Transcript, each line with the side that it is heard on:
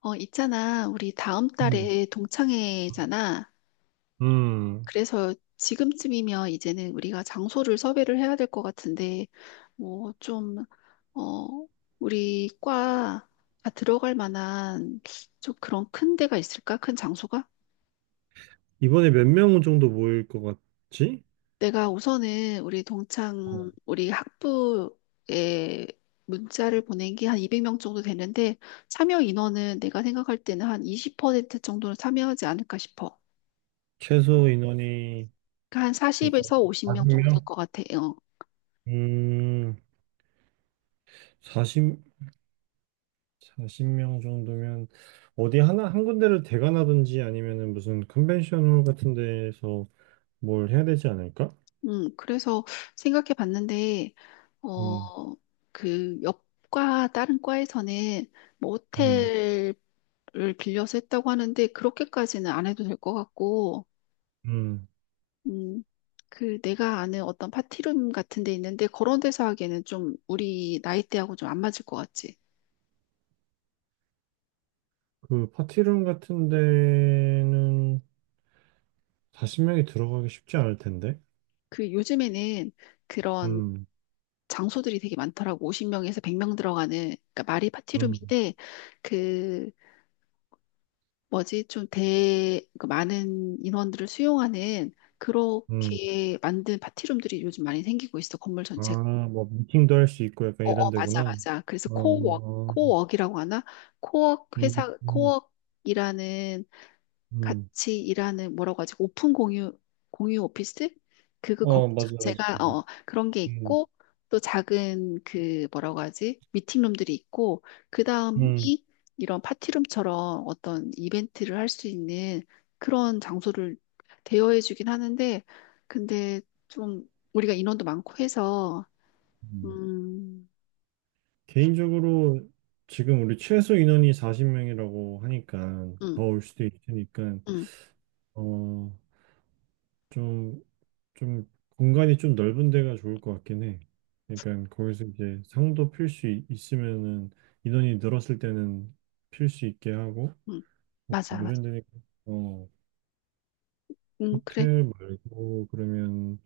left: 있잖아. 우리 다음
right: 음.
left: 달에 동창회잖아.
right: 음.
left: 그래서 지금쯤이면 이제는 우리가 장소를 섭외를 해야 될 것 같은데, 뭐, 좀, 어, 우리 과 다 들어갈 만한 좀 그런 큰 데가 있을까? 큰 장소가?
right: 이번에 몇 명 정도 모일 것 같지?
left: 내가 우선은 우리
right: 어.
left: 동창, 우리 학부에 문자를 보낸 게 한 200명 정도 되는데, 참여 인원은 내가 생각할 때는 한 20% 정도는 참여하지 않을까 싶어.
right: 최소 인원이,
left: 그러니까 한
right: 그러니까
left: 40에서 50명 정도 될
right: 40명?
left: 것 같아요.
right: 음, 사십 사십 명 정도면 어디 하나, 한 군데를 대관하든지 아니면은 무슨 컨벤션홀 같은 데에서 뭘 해야 되지 않을까?
left: 그래서 생각해 봤는데,
right: 음,
left: 어, 그 옆과 다른 과에서는 뭐
right: 음,
left: 호텔을 빌려서 했다고 하는데, 그렇게까지는 안 해도 될 것 같고,
right: 음.
left: 음, 그 내가 아는 어떤 파티룸 같은 데 있는데, 그런 데서 하기에는 좀 우리 나이대하고 좀 안 맞을 것 같지.
right: 그 파티룸 같은 데는 40명이 들어가기 쉽지 않을 텐데.
left: 그 요즘에는 그런
right: 음,
left: 장소들이 되게 많더라고. 50명에서 100명 들어가는, 그러니까 말이
right: 음,
left: 파티룸인데, 그 뭐지? 좀 대, 그 많은 인원들을 수용하는
right: 음.
left: 그렇게 만든 파티룸들이 요즘 많이 생기고 있어, 건물 전체가.
right: 아, 뭐 미팅도 할 수 있고 약간
left: 어,
right: 이런
left: 어, 맞아,
right: 데구나.
left: 맞아. 그래서
right: 어,
left: 코워크,
right: 어, 어.
left: 코워크이라고 하나? 코워크
right: 음,
left: 회사,
right: 음,
left: 코워크이라는
right: 음.
left: 같이 일하는 뭐라고 하지? 오픈 공유 공유 오피스? 그거 거
right: 어, 맞아요,
left: 제가
right: 맞아요.
left: 그런 게
right: 음,
left: 있고 또 작은 그 뭐라고 하지? 미팅룸들이 있고 그다음이
right: 음.
left: 이런 파티룸처럼 어떤 이벤트를 할 수 있는 그런 장소를 대여해 주긴 하는데 근데 좀 우리가 인원도 많고 해서
right: 음.
left: 음,
right: 개인적으로 지금 우리 최소 인원이 40명이라고 하니까
left: 음,
right: 더 올 수도 있으니까
left: 음,
right: 어, 좀, 좀 공간이 좀 넓은 데가 좋을 것 같긴 해. 그러니까 거기서 이제 상도 필 수 있으면은 인원이 늘었을 때는 필 수 있게 하고
left: 음.
right: 뭐
left: 맞아, 맞아.
right: 이런 데니까. 어.
left: 그래.
right: 호텔 말고 그러면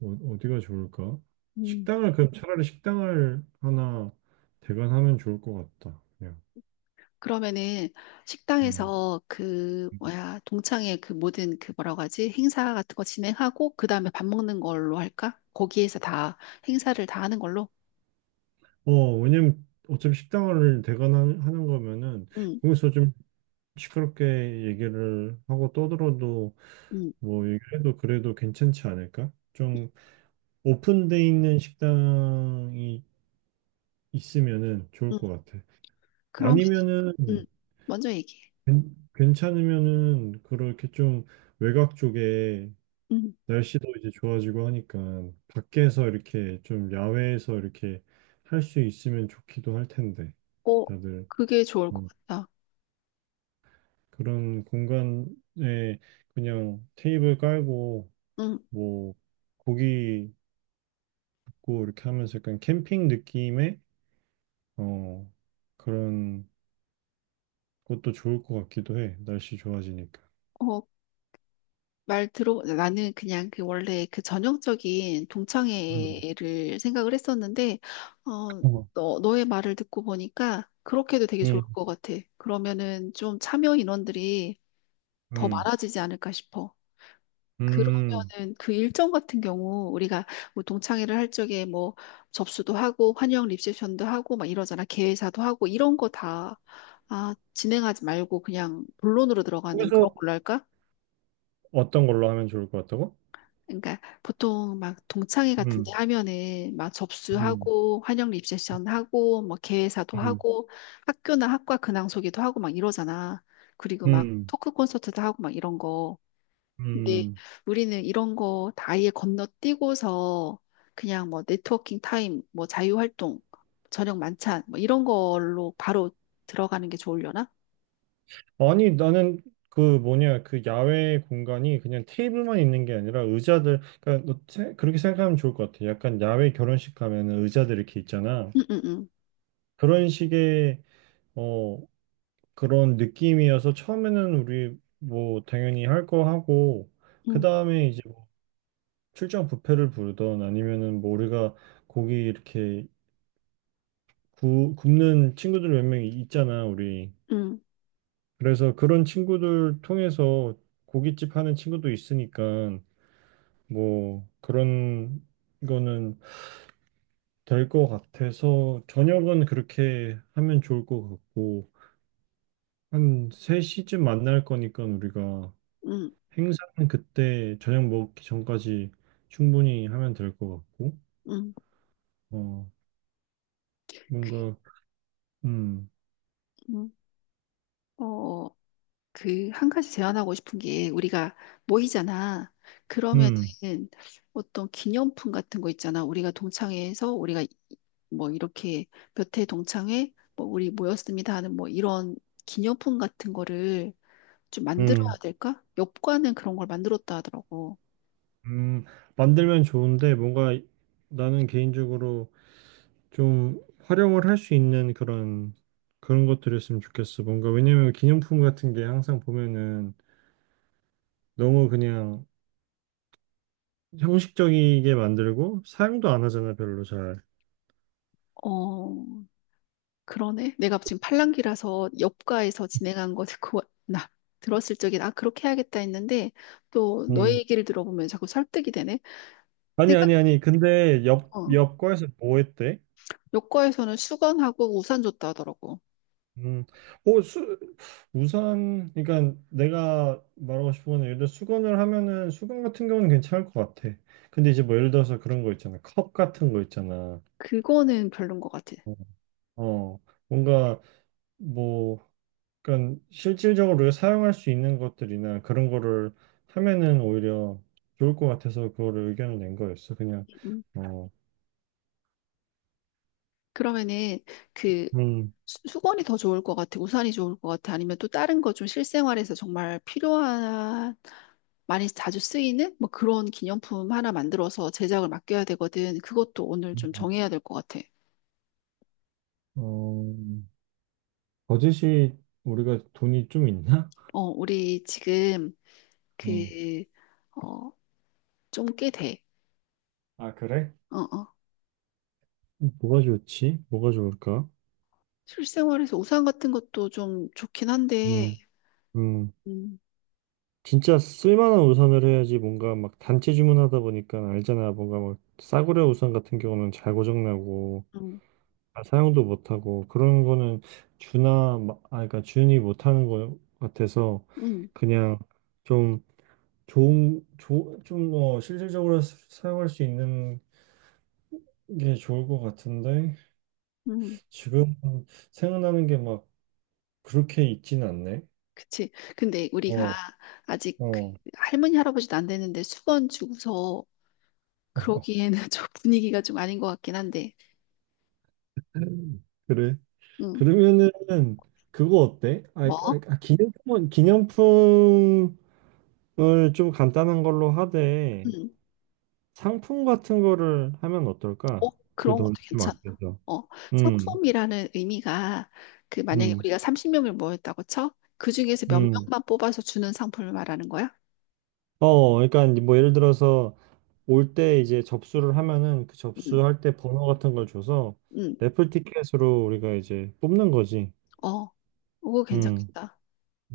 right: 어, 디가 좋을까?
left: 음.
right: 식당을 그럼 차라리 식당을 하나 대관하면 좋을 것 같다. 그냥.
left: 그러면은
right: 음.
left: 식당에서 그 뭐야 동창회 그 모든 그 뭐라고 하지 행사 같은 거 진행하고 그 다음에 밥 먹는 걸로 할까? 거기에서 다 행사를 다 하는 걸로.
right: 어, 왜냐면 어차피 식당을 대관하는 거면은
left: 응,
right: 거기서 좀 시끄럽게 얘기를 하고 떠들어도
left: 응,
right: 뭐 얘기해도 그래도 괜찮지 않을까?
left: 응,
right: 좀 오픈돼 있는 식당이 있으면은 좋을
left: 응.
right: 것 같아.
left: 그러면
right: 아니면은
left: 응 먼저 얘기해.
right: 괜찮으면은 그렇게 좀 외곽 쪽에
left: 응,
right: 날씨도 이제 좋아지고 하니까 밖에서 이렇게 좀 야외에서 이렇게 할 수 있으면 좋기도 할 텐데
left: 어
right: 다들
left: 그게 좋을
right: 어,
left: 것 같다.
right: 그런 공간에 그냥 테이블 깔고
left: 응,
right: 뭐 고기 굽고 이렇게 하면서 약간 캠핑 느낌의 어 그런 것도 좋을 것 같기도 해 날씨 좋아지니까.
left: 어 말 들어, 나는 그냥 그 원래 그 전형적인
right: 음.
left: 동창회를 생각을 했었는데, 어,
right: 어.
left: 너의 말을 듣고 보니까 그렇게도 되게 좋을
right: 음.
left: 것 같아. 그러면은 좀 참여 인원들이 더
right: 음.
left: 많아지지 않을까 싶어.
right: 음.
left: 그러면은 그 일정 같은 경우 우리가 뭐 동창회를 할 적에 뭐 접수도 하고 환영 리셉션도 하고 막 이러잖아. 개회사도 하고 이런 거 다, 아, 진행하지 말고 그냥 본론으로 들어가는
right: 거기서
left: 그런 걸로 할까?
right: 어떤 걸로 하면 좋을 것 같다고?
left: 그러니까 보통 막 동창회 같은 데
right: 음,
left: 하면은 막
right: 음,
left: 접수하고 환영 리셉션 하고 뭐 개회사도
right: 음,
left: 하고 학교나 학과 근황 소개도 하고 막 이러잖아. 그리고 막
right: 음,
left: 토크 콘서트도 하고 막 이런 거. 근데
right: 음.
left: 우리는 이런 거 다 아예 건너뛰고서 그냥 뭐 네트워킹 타임, 뭐 자유 활동, 저녁 만찬 뭐 이런 걸로 바로 들어가는 게 좋으려나?
right: 아니, 나는 그 뭐냐, 그 야외 공간이 그냥 테이블만 있는 게 아니라 의자들, 그러니까 그렇게 생각하면 좋을 것 같아. 약간 야외 결혼식 가면은 의자들 이렇게 있잖아.
left: 응응응.
right: 그런 식의, 어, 그런 느낌이어서 처음에는 우리 뭐 당연히 할 거 하고, 그
left: 응응응.
right: 다음에 이제 뭐 출장 뷔페를 부르던 아니면은 뭐 우리가 고기 이렇게 굽는 친구들 몇 명 있잖아, 우리.
left: 응.
right: 그래서 그런 친구들 통해서 고깃집 하는 친구도 있으니까 뭐 그런 거는 될 것 같아서 저녁은 그렇게 하면 좋을 것 같고 한 3시쯤 만날 거니까 우리가
left: 응, 응,
right: 행사는 그때 저녁 먹기 전까지 충분히 하면 될 것 같고
left: 응. 응.
right: 어
left: 그
right: 뭔가 음
left: 응. 어 그, 한 가지 제안하고 싶은 게, 우리가 모이잖아.
right: 음,
left: 그러면은 어떤 기념품 같은 거 있잖아. 우리가 동창회에서 우리가 뭐 이렇게 몇 회 동창회, 뭐 우리 모였습니다 하는 뭐 이런 기념품 같은 거를 좀 만들어야
right: 음,
left: 될까? 엽과는 그런 걸 만들었다 하더라고.
right: 음, 만들면 좋은데 뭔가 나는 개인적으로 좀 활용을 할 수 있는 그런 그런 것들이었으면 좋겠어. 뭔가 왜냐면 기념품 같은 게 항상 보면은 너무 그냥 형식적이게 만들고 사용도 안 하잖아, 별로 잘.
left: 어, 그러네. 내가 지금 팔랑귀라서 엽과에서 진행한 거 듣고 나 들었을 적엔 아, 그렇게 해야겠다 했는데 또 너의
right: 음.
left: 얘기를 들어보면 자꾸 설득이 되네.
right: 아니
left: 내가
right: 아니 아니. 근데 옆
left: 어,
right: 옆과에서 뭐 했대?
left: 요과에서는 수건하고 우산 줬다 하더라고.
right: 음. 어, 우산 그러니까 내가 말하고 싶은 건 예를 들어 수건을 하면은 수건 같은 경우는 괜찮을 것 같아. 근데 이제 뭐 예를 들어서 그런 거 있잖아. 컵 같은 거 있잖아.
left: 그거는 별론 것 같아.
right: 어. 어. 뭔가 뭐 그러니까 실질적으로 사용할 수 있는 것들이나 그런 거를 하면은 오히려 좋을 것 같아서 그거를 의견을 낸 거였어. 그냥
left: 음.
right: 어,
left: 그러면은 그
right: 음,
left: 수건이 더 좋을 것 같아. 우산이 좋을 것 같아. 아니면 또 다른 거 좀 실생활에서 정말 필요한, 많이 자주 쓰이는 뭐 그런 기념품 하나 만들어서 제작을 맡겨야 되거든. 그것도 오늘 좀 정해야 될 것 같아.
right: 어, 버젯이 우리가 돈이 좀 있나?
left: 어, 우리 지금
right: 어.
left: 그, 어, 좀 꽤 돼.
right: 아, 그래?
left: 어, 어.
right: 뭐가 좋지? 뭐가 좋을까?
left: 실생활에서 우산 같은 것도 좀 좋긴 한데,
right: 음, 음.
left: 음,
right: 진짜 쓸만한 우산을 해야지 뭔가 막 단체 주문하다 보니까 알잖아. 뭔가 막 싸구려 우산 같은 경우는 잘 고장나고
left: 음,
right: 아, 사용도 못하고 그런 거는 아 그러니까 준이 못하는 거 같아서
left: 음.
right: 그냥 좀 좋은 좀뭐 실질적으로 사용할 수 있는 게 좋을 것 같은데
left: 음.
right: 지금 생각나는 게 막 그렇게 있진 않네.
left: 그치. 근데 우리가
right: 어,
left: 아직 그
right: 어.
left: 할머니, 할아버지도 안 되는데 수건 주고서 그러기에는 좀 분위기가 좀 아닌 것 같긴 한데,
right: 그래.
left: 음
right: 그러면은 그거 어때? 아, 아,
left: 뭐?
right: 아, 기념품을 좀 간단한 걸로 하되
left: 음
right: 상품 같은 거를 하면
left: 어,
right: 어떨까? 그
left: 그런 것도
right: 돈 좀
left: 괜찮아.
right: 아껴서.
left: 어,
right: 음,
left: 상품이라는 의미가 그 만약에
right: 음,
left: 우리가 30명을 모였다고 쳐? 그 중에서 몇
right: 음.
left: 명만 뽑아서 주는 상품을 말하는 거야?
right: 어, 그러니까 이제 뭐 예를 들어서 올 때 이제 접수를 하면은 그
left: 음
right: 접수할 때 번호 같은 걸 줘서
left: 음
right: 래플 티켓으로 우리가 이제 뽑는 거지.
left: 어, 그거
right: 음,
left: 괜찮겠다.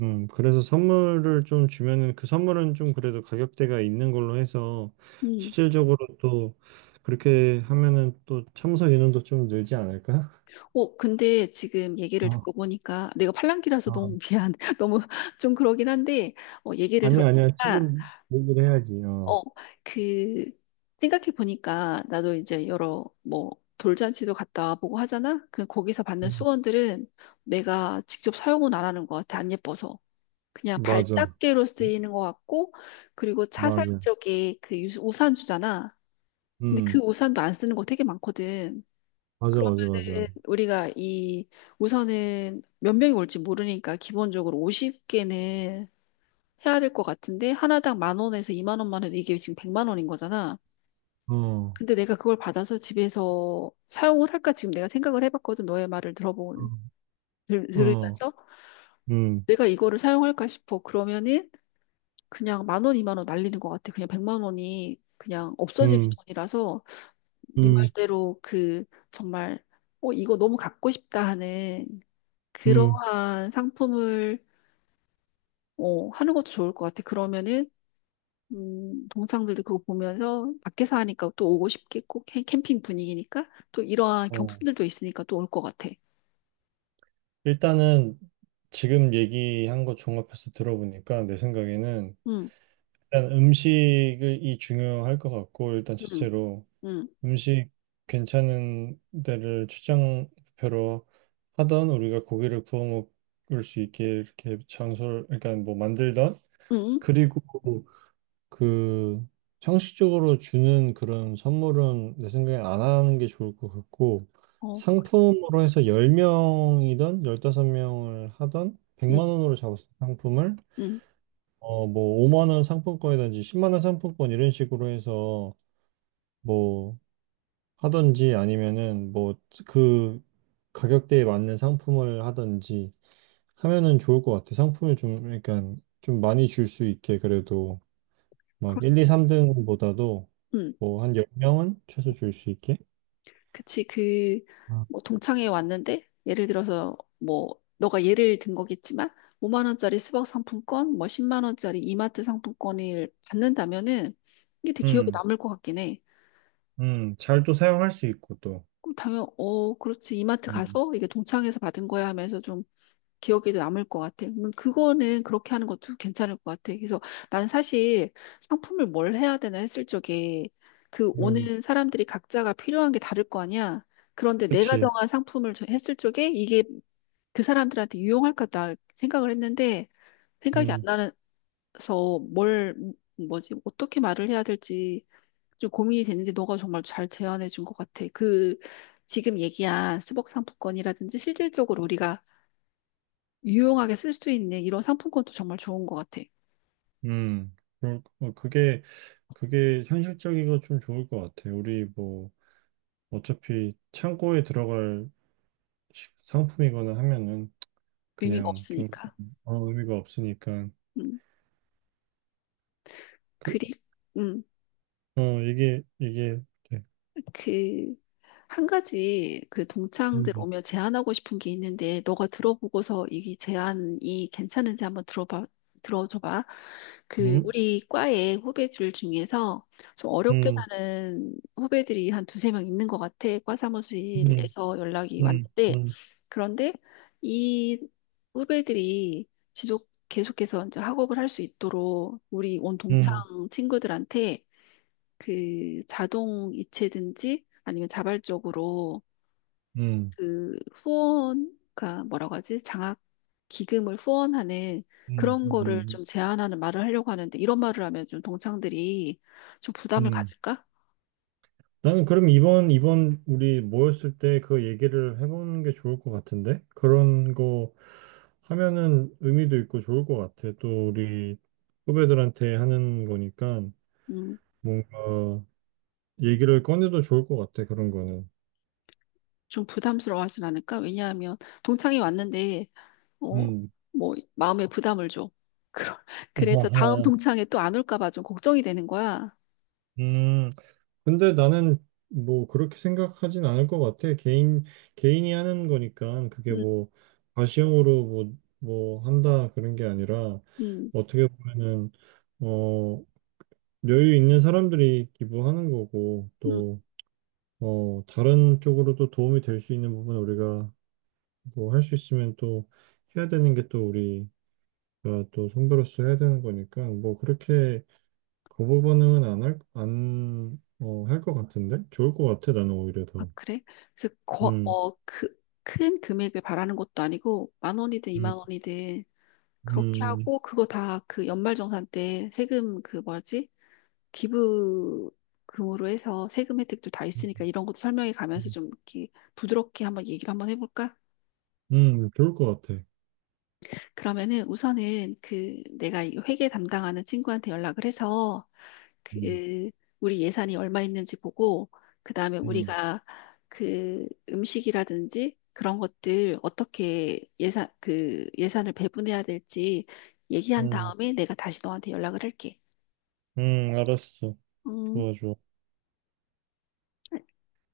right: 그래서 선물을 좀 주면은 그 선물은 좀 그래도 가격대가 있는 걸로 해서
left: 응.
right: 실질적으로 또 그렇게 하면은 또 참석 인원도 좀 늘지 않을까?
left: 어, 근데 지금 얘기를
right: 어,
left: 듣고 보니까 내가 팔랑귀라서
right: 어.
left: 너무 미안. 너무 좀 그러긴 한데, 어, 얘기를
right: 아니, 아니야.
left: 들어보니까,
right: 지금 얘기를 해야지. 어.
left: 어, 그, 생각해 보니까 나도 이제 여러 뭐 돌잔치도 갔다 와보고 하잖아? 그 거기서 받는
right: 음,
left: 수건들은 내가 직접 사용은 안 하는 것 같아. 안 예뻐서. 그냥
right: 맞아.
left: 발닦개로 쓰이는 것 같고, 그리고 차 살
right: 맞아.
left: 적에 그 우산 주잖아. 근데 그
right: 음,
left: 우산도 안 쓰는 거 되게 많거든.
right: 맞아, 맞아, 맞아.
left: 그러면은 우리가 이 우선은 몇 명이 올지 모르니까 기본적으로 50개는 해야 될 것 같은데 하나당 만 원에서 2만 원만 해도 이게 지금 100만 원인 거잖아.
right: 어,
left: 근데 내가 그걸 받아서 집에서 사용을 할까 지금 내가 생각을 해봤거든. 너의 말을 들어본
right: 어, 어.
left: 들으면서
right: 음,
left: 내가 이거를 사용할까 싶어. 그러면은 그냥 만 원, 2만 원 날리는 것 같아. 그냥 100만 원이 그냥 없어지는
right: 음,
left: 돈이라서 네
right: 음,
left: 말대로 그 정말 어, 이거 너무 갖고 싶다 하는
right: 음.
left: 그러한 상품을 어, 하는 것도 좋을 것 같아. 그러면은 동창들도 그거 보면서 밖에서 하니까 또 오고 싶겠고 캠핑 분위기니까 또 이러한
right: 어.
left: 경품들도 있으니까 또 올 것 같아.
right: 일단은 지금 얘기한 거 종합해서 들어보니까 내 생각에는
left: 응,
right: 일단 음식이 중요할 것 같고 일단
left: 응,
right: 첫째로
left: 응,
right: 음식 괜찮은 데를 출장표로 하던 우리가 고기를 구워 먹을 수 있게 이렇게 장소를 그러니까 뭐 만들던
left: 응,
right: 그리고 그 형식적으로 주는 그런 선물은 내 생각엔 안 하는 게 좋을 것 같고
left: 어,
right: 상품으로 해서 10명이든 15명을 하던
left: 응,
right: 100만 원으로 잡았을 때 상품을
left: 응,
right: 어 뭐 5만 원 상품권이든지 10만 원 상품권 이런 식으로 해서 뭐 하든지 아니면은 뭐 그 가격대에 맞는 상품을 하든지 하면은 좋을 것 같아. 상품을 좀 그러니까 좀 많이 줄 수 있게 그래도 막
left: 그렇,
right: 1, 2, 3등보다도
left: 응,
right: 뭐 한 10명은 최소 줄 수 있게?
left: 그치. 그
right: 아,
left: 뭐 동창회 왔는데 예를 들어서 뭐 너가 예를 든 거겠지만 5만 원짜리 스벅 상품권, 뭐 10만 원짜리 이마트 상품권을 받는다면은 이게 되게 기억에
right: 음,
left: 남을 것 같긴 해.
right: 잘 또 사용할 수 있고 또.
left: 그럼 당연, 어, 그렇지. 이마트
right: 음,
left: 가서 이게 동창회에서 받은 거야 하면서 좀 기억에도 남을 것 같아. 그러면 그거는 그렇게 하는 것도 괜찮을 것 같아. 그래서 난 사실 상품을 뭘 해야 되나 했을 적에 그
right: 음,
left: 오는 사람들이 각자가 필요한 게 다를 거 아니야. 그런데 내가
right: 그치.
left: 정한 상품을 했을 적에 이게 그 사람들한테 유용할까 생각을 했는데 생각이 안
right: 음,
left: 나서 뭘, 뭐지, 어떻게 말을 해야 될지 좀 고민이 됐는데 너가 정말 잘 제안해 준 것 같아. 그 지금 얘기한 스벅 상품권이라든지 실질적으로 우리가 유용하게 쓸 수 있는 이런 상품권도 정말 좋은 것 같아.
right: 그럴- 어, 그게 현실적이고 좀 좋을 것 같아. 우리 뭐, 어차피 창고에 들어갈 상품이거나 하면은
left: 의미가
right: 그냥 좀
left: 없으니까.
right: 아무 의미가 없으니까.
left: 음,
right: 그,
left: 그리, 음.
right: 어, 이게, 돼.
left: 그, 한 가지 그 동창들
right: 음,
left: 오며 제안하고 싶은 게 있는데, 너가 들어보고서 이 제안이 괜찮은지 한번 들어봐, 들어줘봐. 그,
right: 음,
left: 우리 과의 후배들 중에서 좀 어렵게
right: 음,
left: 사는 후배들이 한 두세 명 있는 것 같아. 과
right: 음,
left: 사무실에서 연락이
right: 음,
left: 왔는데,
right: 음,
left: 그런데 이 후배들이 지속 계속해서 이제 학업을 할 수 있도록 우리 온 동창
right: 음.
left: 친구들한테 그 자동 이체든지 아니면 자발적으로
right: 음.
left: 그 후원, 그 뭐라고 하지? 장학 기금을 후원하는
right: 음,
left: 그런 거를
right: 음,
left: 좀 제한하는 말을 하려고 하는데 이런 말을 하면 좀 동창들이 좀 부담을
right: 음.
left: 가질까?
right: 나는 그럼 이번, 이번 우리 모였을 때 그 얘기를 해보는 게 좋을 것 같은데? 그런 거 하면은 의미도 있고 좋을 것 같아. 또 우리 후배들한테 하는 거니까
left: 음,
right: 뭔가 얘기를 꺼내도 좋을 것 같아, 그런 거는.
left: 좀 부담스러워하진 않을까? 왜냐하면 동창이 왔는데 어,
right: 음.
left: 뭐 마음에 부담을 줘. 그러- 그래서 다음
right: 아하.
left: 동창에 또 안 올까 봐 좀 걱정이 되는 거야.
right: 음. 근데 나는 뭐 그렇게 생각하진 않을 것 같아. 개인이 하는 거니까 그게
left: 음,
right: 뭐 과시형으로 뭐, 뭐 한다 그런 게 아니라
left: 음,
right: 어떻게 보면은, 어, 여유 있는 사람들이 기부하는 거고
left: 음.
right: 또, 어, 다른 쪽으로도 도움이 될 수 있는 부분 우리가 뭐 할 수 있으면 또 해야 되는 게 또 우리가 또 선배로서 해야 되는 거니까 뭐 그렇게 거부 반응은 안 할, 안, 어, 할 것 같은데? 좋을 것 같아, 나는 오히려
left: 아,
right: 더.
left: 그래? 그래서 거,
right: 음,
left: 어, 그, 큰 금액을 바라는 것도 아니고 만 원이든
right: 음,
left: 이만 원이든 그렇게
right: 음,
left: 하고 그거 다 그 연말정산 때 세금 그 뭐지? 기부금으로 해서 세금 혜택도 다
right: 음,
left: 있으니까 이런 것도 설명해 가면서
right: 음,
left: 좀 이렇게 부드럽게 한번 얘기를 한번 해볼까?
right: 좋을 것 같아.
left: 그러면은 우선은 그 내가 이 회계 담당하는 친구한테 연락을 해서
right: 음,
left: 그 우리 예산이 얼마 있는지 보고 그다음에
right: 음,
left: 우리가 그 음식이라든지 그런 것들 어떻게 예산 그 예산을 배분해야 될지 얘기한
right: 음,
left: 다음에 내가 다시 너한테 연락을 할게.
right: 알았어.
left: 음,
right: 좋아, 좋아.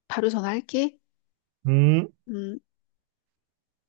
left: 바로 전화할게.
right: 음.
left: 음.